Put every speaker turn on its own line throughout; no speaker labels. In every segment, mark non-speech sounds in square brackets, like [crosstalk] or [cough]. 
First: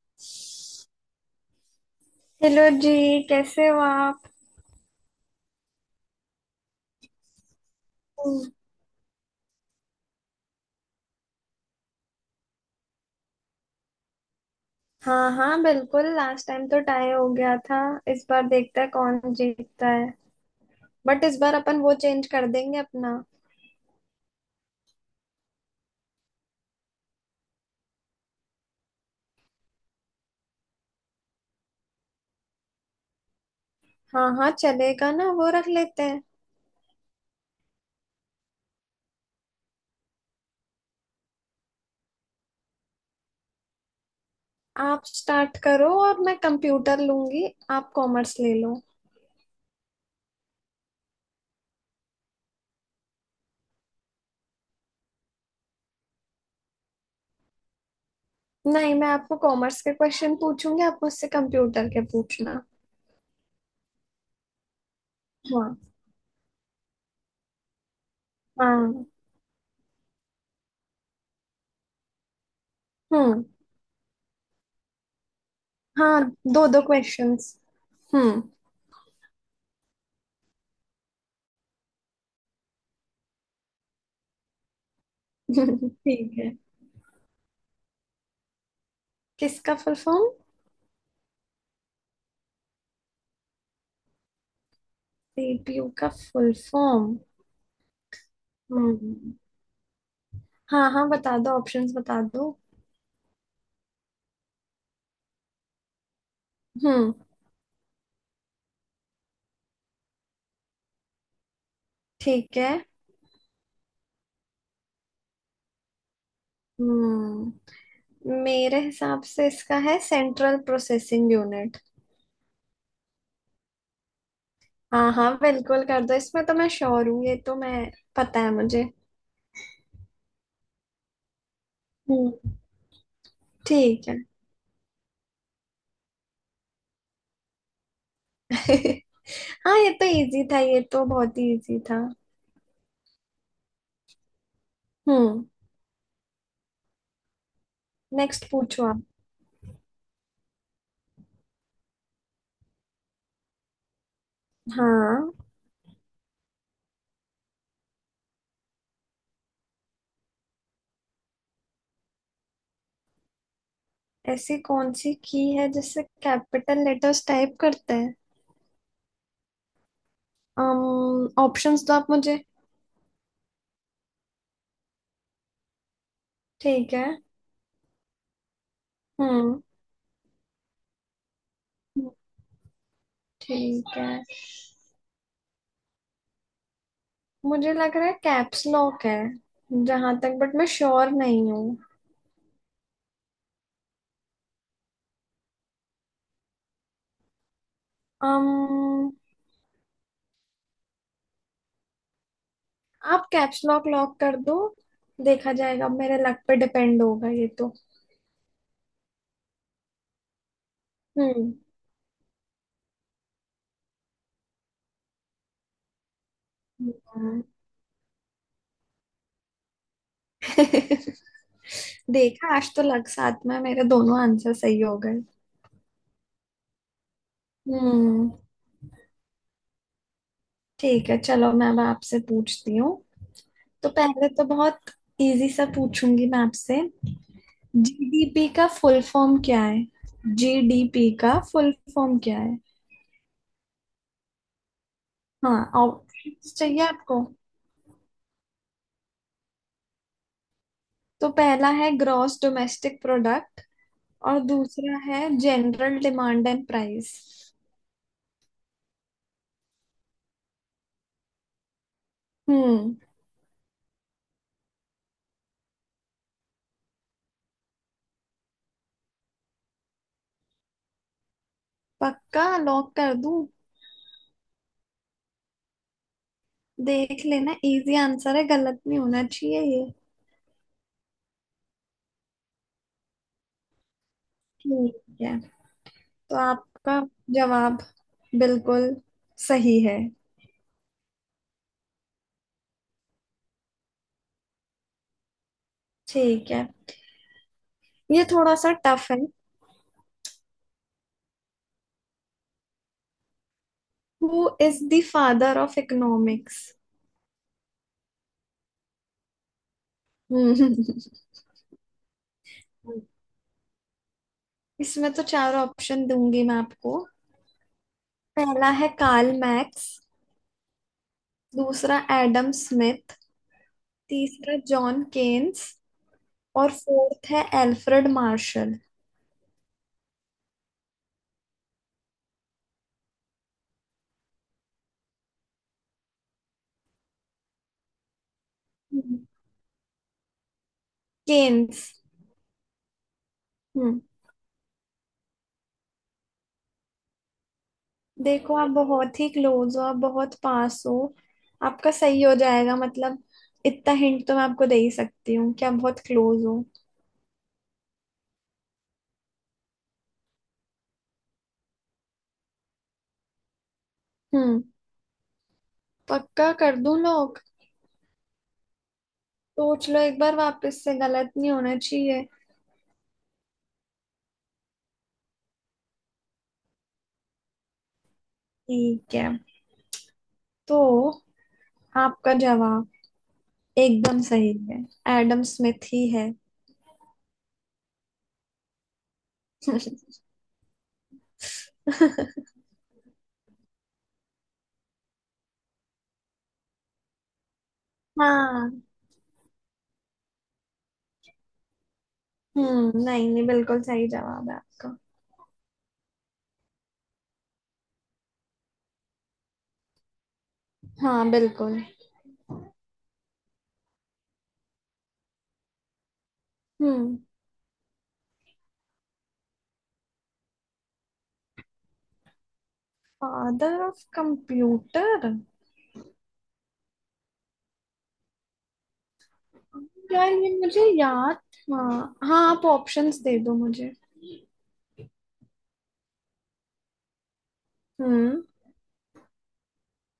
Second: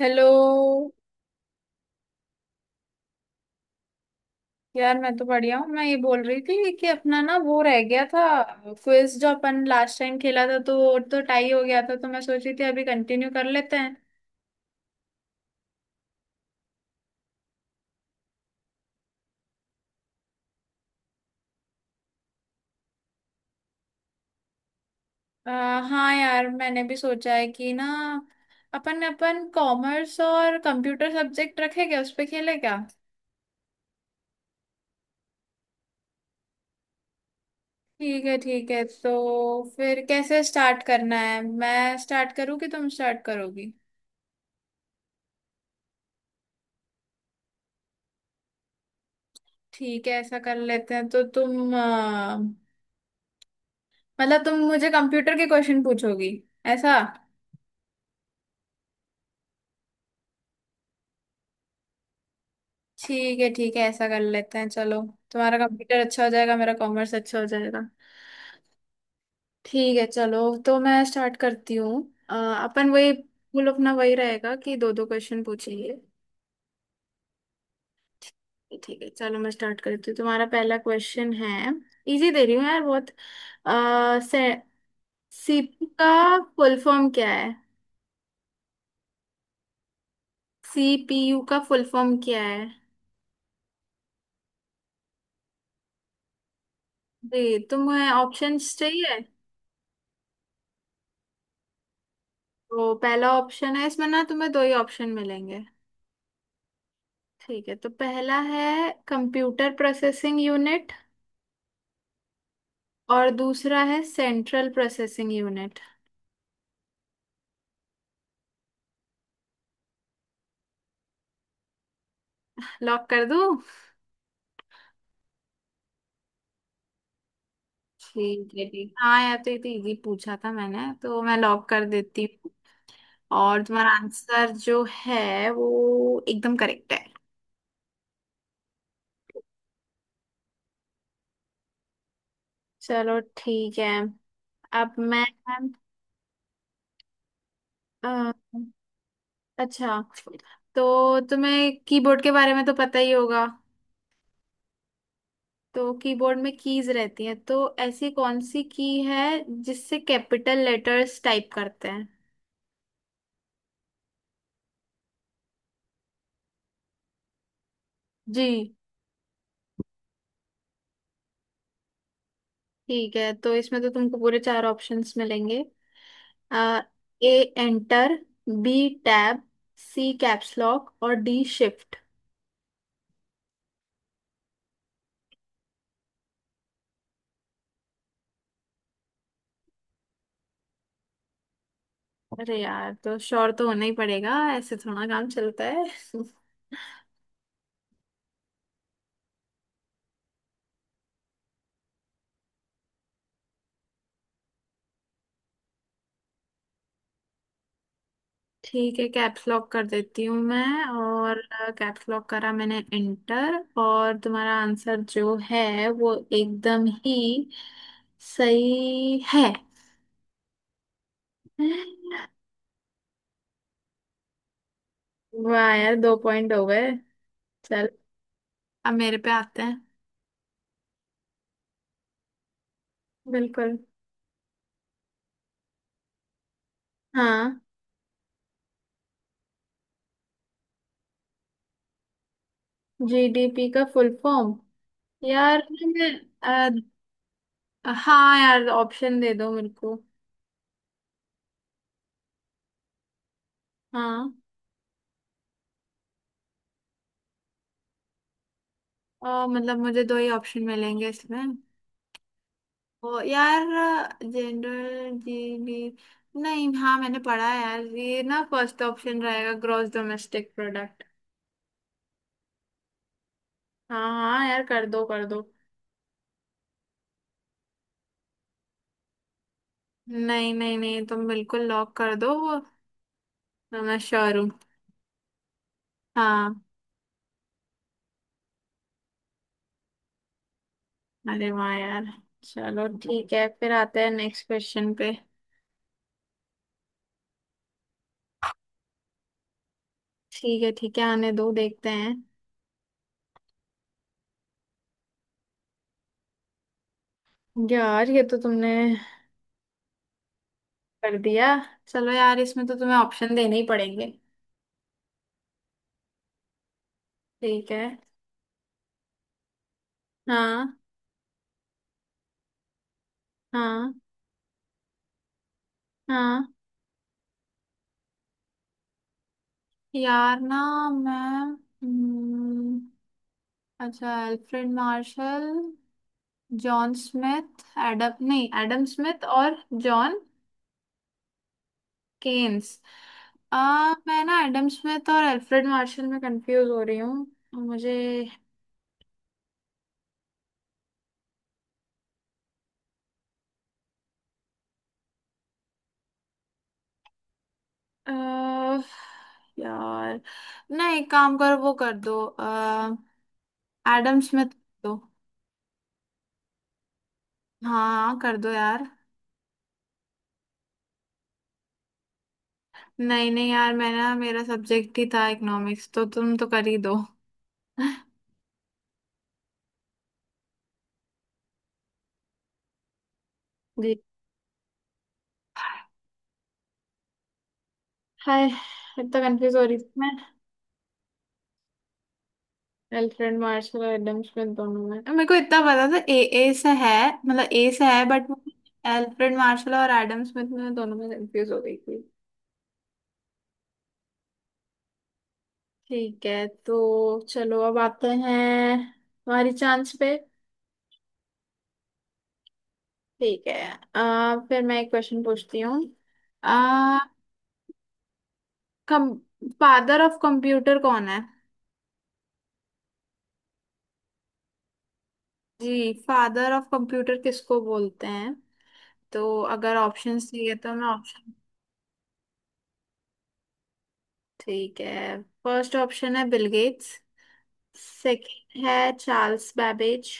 Hello.
Hello जी। कैसे हो आप।
यार मैं तो बढ़िया हूँ। मैं ये बोल रही थी कि अपना ना वो रह गया था।
हम्म।
क्विज जो अपन लास्ट टाइम खेला था तो वो तो टाई हो गया था तो मैं सोच रही थी अभी कंटिन्यू कर लेते हैं।
हाँ हाँ, बिल्कुल लास्ट टाइम तो टाई हो गया था। इस बार देखते हैं कौन जीतता है। बट इस बार अपन वो चेंज कर देंगे अपना।
हाँ यार मैंने भी सोचा है कि ना अपन अपन कॉमर्स और कंप्यूटर सब्जेक्ट रखे क्या उस पे खेले क्या।
हाँ हाँ, चलेगा ना, वो रख लेते हैं।
ठीक है ठीक है। तो फिर कैसे स्टार्ट करना है, मैं स्टार्ट करूँ कि तुम स्टार्ट करोगी।
आप स्टार्ट करो और मैं कंप्यूटर लूंगी। आप कॉमर्स ले लो।
ठीक है ऐसा कर लेते हैं तो तुम मतलब तुम मुझे कंप्यूटर के क्वेश्चन पूछोगी ऐसा।
नहीं, मैं आपको कॉमर्स के क्वेश्चन पूछूंगी, आप मुझसे कंप्यूटर के पूछना।
ठीक है ऐसा कर लेते हैं चलो। तुम्हारा
हाँ
कंप्यूटर अच्छा हो जाएगा, मेरा कॉमर्स अच्छा हो जाएगा।
हाँ।
ठीक है चलो तो मैं स्टार्ट करती हूँ। अपन वही
हम्म।
पूल अपना वही रहेगा कि दो दो क्वेश्चन पूछेंगे।
हाँ, दो दो क्वेश्चंस। हम्म।
ठीक ठीक है चलो मैं स्टार्ट करती हूँ। तुम्हारा पहला क्वेश्चन है, इजी दे रही हूँ यार बहुत। आ, से, सीपीयू
[laughs]
का
ठीक है।
फुल फॉर्म क्या है।
किसका फुल फॉर्म।
सीपीयू का फुल फॉर्म क्या है।
सीपीयू का फुल फॉर्म।
जी तुम्हें ऑप्शंस चाहिए।
हम्म। हाँ हाँ, बता दो, ऑप्शंस बता दो।
तो पहला ऑप्शन है, इसमें ना तुम्हें दो ही ऑप्शन मिलेंगे।
हम्म।
ठीक है तो पहला है कंप्यूटर प्रोसेसिंग यूनिट
ठीक है।
और दूसरा है सेंट्रल प्रोसेसिंग यूनिट।
हम्म। मेरे हिसाब से इसका है सेंट्रल प्रोसेसिंग यूनिट।
लॉक कर दूं।
हाँ हाँ, बिल्कुल कर दो, इसमें तो मैं श्योर हूँ, ये तो मैं। पता है
ठीक है
मुझे।
ठीक हाँ यार। तो ये तो इजी पूछा था मैंने, तो मैं लॉक कर देती
हम्म।
हूँ। और तुम्हारा
ठीक है।
आंसर जो है वो एकदम करेक्ट है।
[laughs] हाँ, ये तो इजी था, ये तो बहुत ही इजी था।
चलो ठीक है। अब मैं
हम्म।
अ,
नेक्स्ट पूछो आप।
अच्छा तो तुम्हें कीबोर्ड के बारे में तो पता ही होगा।
हाँ।
तो कीबोर्ड में कीज रहती हैं, तो ऐसी कौन सी की है जिससे कैपिटल लेटर्स टाइप करते हैं।
ऐसी कौन सी की है जिससे कैपिटल लेटर्स टाइप करते हैं।
जी।
ऑप्शंस दो आप मुझे।
ठीक है तो इसमें तो तुमको पूरे चार ऑप्शंस मिलेंगे। आ,
ठीक है।
A enter, B tab,
hmm.
C caps lock और डी शिफ्ट।
ठीक है। मुझे लग रहा है कैप्स लॉक है, जहां तक, बट मैं श्योर नहीं हूँ।
अरे यार तो श्योर तो होना ही पड़ेगा, ऐसे थोड़ा काम चलता है। [laughs]
um, आप कैप्स लॉक लॉक कर दो। देखा जाएगा, अब मेरे लक पे डिपेंड होगा ये तो।
ठीक है कैप्स लॉक कर देती हूँ मैं। और
हम्म।
कैप्स लॉक करा मैंने एंटर। और तुम्हारा आंसर जो है वो एकदम ही
हम्म।
सही है।
[laughs] देखा, आज तो लग साथ में मेरे दोनों आंसर सही हो गए।
वाह यार दो पॉइंट हो गए। चल
हम्म।
अब मेरे पे आते हैं।
ठीक है, चलो मैं अब आपसे पूछती हूँ।
बिल्कुल।
तो पहले तो बहुत इजी सा पूछूंगी मैं आपसे।
हाँ
जीडीपी का फुल फॉर्म क्या है। जीडीपी का फुल फॉर्म क्या है।
जीडीपी का फुल फॉर्म। यार
हाँ,
मैं
ऑप्शंस
अ,
चाहिए आपको।
हाँ यार ऑप्शन दे दो मेरे को।
तो पहला है ग्रॉस डोमेस्टिक प्रोडक्ट,
हाँ।
और दूसरा है जनरल डिमांड एंड प्राइस।
मतलब मुझे दो ही ऑप्शन मिलेंगे इसमें।
हम्म।
ओ यार जनरल जीडी नहीं। हाँ मैंने पढ़ा है यार ये ना फर्स्ट ऑप्शन रहेगा ग्रॉस डोमेस्टिक प्रोडक्ट।
पक्का लॉक कर दूं।
हाँ हाँ यार कर दो कर दो।
देख लेना, इजी आंसर है, गलत नहीं होना चाहिए ये।
नहीं नहीं नहीं तुम बिल्कुल लॉक कर दो वो, मैं श्योर हूँ।
ठीक है। तो
हाँ।
आपका जवाब बिल्कुल सही है।
अरे वाह यार। चलो ठीक है फिर आते हैं नेक्स्ट क्वेश्चन पे।
ठीक है, ये थोड़ा सा टफ है।
ठीक है आने दो देखते हैं।
Who is the father of economics.
यार ये तो तुमने
हम्म।
कर दिया। चलो यार इसमें तो तुम्हें ऑप्शन देने ही पड़ेंगे।
[laughs] इसमें तो चार ऑप्शन दूंगी मैं आपको।
ठीक है।
पहला है कार्ल मैक्स,
हाँ
दूसरा एडम स्मिथ,
हाँ
तीसरा जॉन केन्स,
हाँ।
और फोर्थ है एल्फ्रेड मार्शल।
यार ना मैं हम्म, अच्छा Alfred Marshall John Smith Adam नहीं एडम स्मिथ
हम्म,
और जॉन
केन्स।
केन्स।
हम्म।
मैं ना एडम स्मिथ और अल्फ्रेड मार्शल में कंफ्यूज हो रही हूँ मुझे।
देखो, आप बहुत ही क्लोज हो, आप बहुत पास हो। आपका सही हो जाएगा, मतलब इतना हिंट तो मैं आपको दे ही सकती हूँ कि आप बहुत क्लोज हो।
आ, यार ना एक काम करो वो कर दो एडम स्मिथ
हम्म।
कर दो।
पक्का कर दूं लोग।
हाँ कर दो यार।
सोच लो एक बार, वापस से गलत नहीं होना चाहिए।
नहीं नहीं यार मैं ना मेरा सब्जेक्ट ही था इकोनॉमिक्स, तो तुम तो कर ही दो। [laughs]
ठीक है। तो आपका जवाब
जी।
एकदम सही है। एडम स्मिथ ही है।
हाय इतना कंफ्यूज हो रही थी मैं।
[laughs]
अल्फ्रेड मार्शल और एडम स्मिथ दोनों में मेरे को इतना पता था ए, ए से है, मतलब ए से है बट
हाँ।
अल्फ्रेड मार्शल और एडम स्मिथ में दोनों में कंफ्यूज हो गई थी।
हम्म, नहीं नहीं, बिल्कुल सही जवाब है आपका।
ठीक है तो चलो अब आते हैं हमारी चांस पे।
हाँ बिल्कुल।
ठीक है। फिर मैं एक क्वेश्चन पूछती हूँ। आ,
हम्म।
कम फादर ऑफ कंप्यूटर कौन है।
Father of computer.
जी फादर ऑफ कंप्यूटर किसको बोलते हैं। तो अगर ऑप्शन
यार, ये
चाहिए तो
मुझे
मैं ऑप्शन।
याद। हाँ हाँ, आप ऑप्शंस दे दो मुझे।
ठीक है फर्स्ट ऑप्शन है बिल गेट्स,
हम्म।
सेकंड है चार्ल्स बैबेज,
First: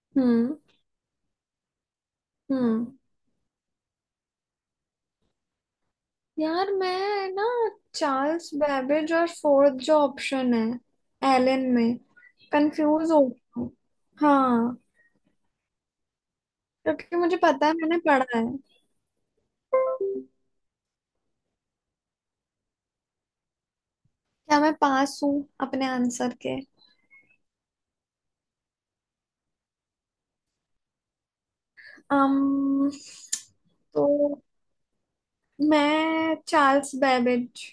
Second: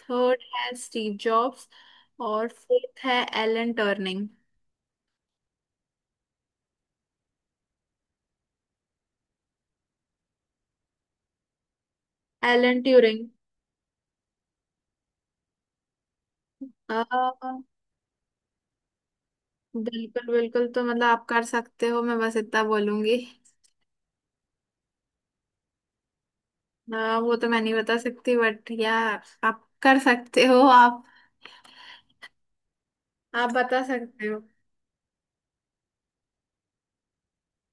थर्ड
हम्म।
है स्टीव जॉब्स और
हम्म।
फोर्थ है एलन टर्निंग।
यार मैं ना, चार्ल्स बेबेज और फोर्थ जो ऑप्शन है एलन में,
एलन
कंफ्यूज हो
ट्यूरिंग।
गई हूँ। हाँ।
अ,
क्योंकि मुझे पता है मैंने पढ़ा है।
बिल्कुल बिल्कुल तो मतलब आप कर सकते हो, मैं बस इतना बोलूंगी।
क्या मैं पास हूँ अपने आंसर के।
वो तो मैं नहीं बता सकती बट या आप कर सकते हो, आप
um,
आप बता
तो
सकते हो।
मैं चार्ल्स बैबेज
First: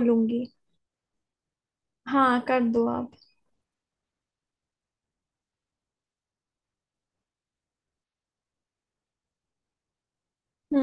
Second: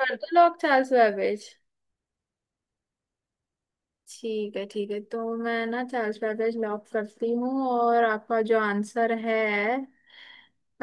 कर दो लॉक चार्ल्स बैबेज।
हाँ, कर दो आप।
ठीक है तो मैं ना चार्ल्स बैबेज लॉक करती हूँ और आपका जो आंसर है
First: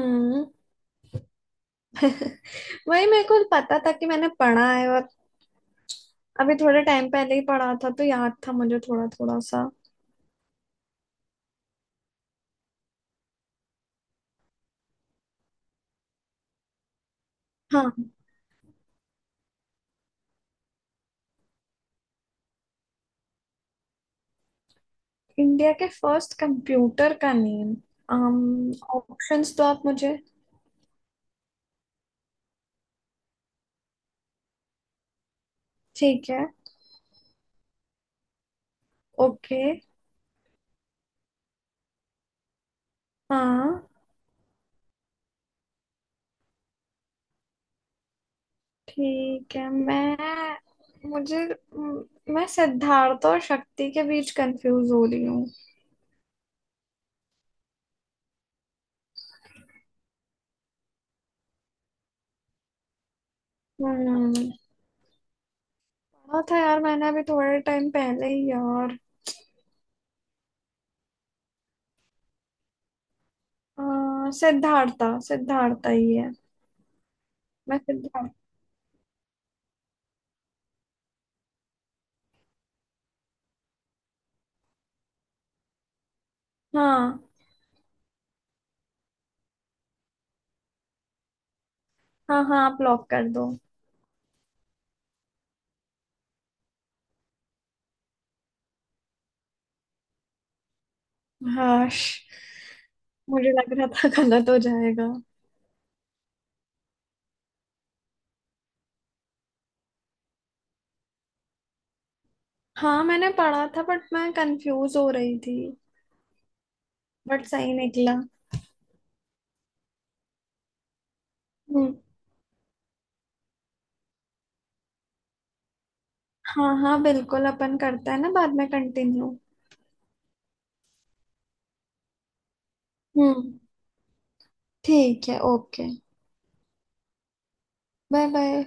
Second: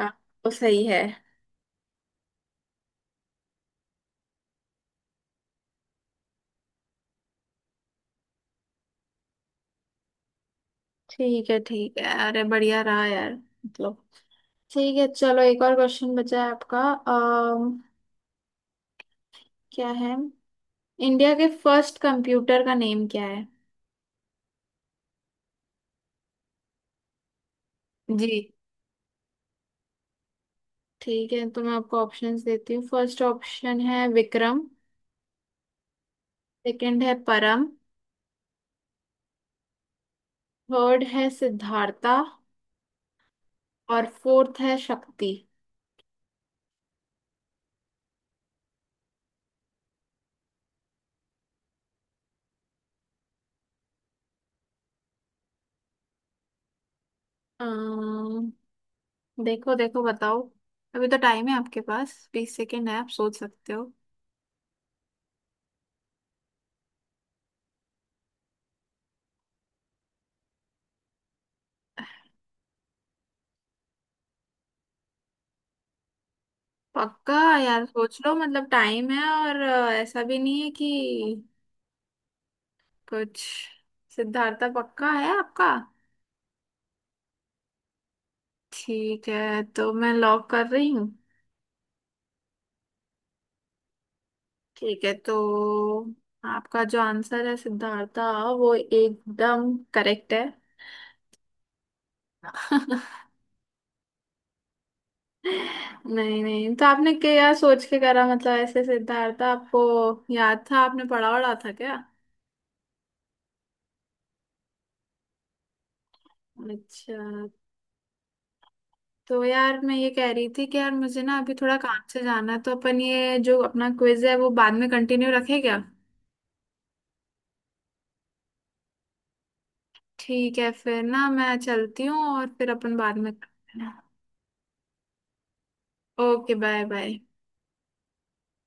आ, वो
[laughs]
सही है।
वही मेरे को पता था कि मैंने पढ़ा है, और अभी थोड़े टाइम पहले ही पढ़ा था तो याद था मुझे थोड़ा थोड़ा सा।
ठीक है ठीक है अरे बढ़िया रहा यार मतलब। ठीक है चलो एक और क्वेश्चन बचा है आपका। अम,
हाँ।
क्या है, इंडिया के फर्स्ट कंप्यूटर का नेम क्या है।
इंडिया के फर्स्ट कंप्यूटर का नेम।
जी।
ऑप्शंस तो आप मुझे।
ठीक है तो मैं आपको ऑप्शंस देती हूँ। फर्स्ट ऑप्शन है विक्रम,
ठीक है।
सेकंड है परम,
ओके।
थर्ड है सिद्धार्था
हाँ।
और फोर्थ है शक्ति।
ठीक है, मैं, मुझे, म- मैं सिद्धार्थ और शक्ति के बीच कंफ्यूज हो रही हूँ।
देखो देखो बताओ। अभी तो टाइम है आपके पास, 20 सेकेंड है, आप सोच सकते हो।
हम्म। पढ़ा था यार मैंने अभी थोड़े टाइम पहले ही यार। सिद्धार्था, सिद्धार्था ही है।
पक्का।
मैं
यार सोच
सिद्धार्थ।
लो मतलब टाइम है और ऐसा भी नहीं है कि कुछ। सिद्धार्थ पक्का है आपका।
हाँ।
ठीक है तो मैं लॉक कर रही हूँ।
हाँ हाँ, आप लॉक कर दो।
ठीक है तो आपका जो आंसर है सिद्धार्था वो एकदम करेक्ट है।
हाँ,
[laughs]
मुझे लग रहा था गलत हो जाएगा।
नहीं नहीं तो आपने क्या सोच के करा मतलब, ऐसे सिद्धार्थ आपको याद था, आपने पढ़ा वढ़ा था क्या।
हाँ, मैंने पढ़ा था बट मैं कंफ्यूज हो रही थी, बट
अच्छा
सही निकला।
तो यार मैं ये कह रही थी कि यार मुझे ना अभी थोड़ा
हम्म।
काम से जाना है तो अपन ये जो अपना क्विज है वो बाद में कंटिन्यू रखें क्या।
हाँ हाँ, बिल्कुल अपन करते हैं ना बाद में कंटिन्यू।
ठीक है फिर ना मैं चलती हूँ और फिर अपन बाद में
हम्म।
करते हैं।
ठीक है, okay.
Okay bye bye.
Bye bye.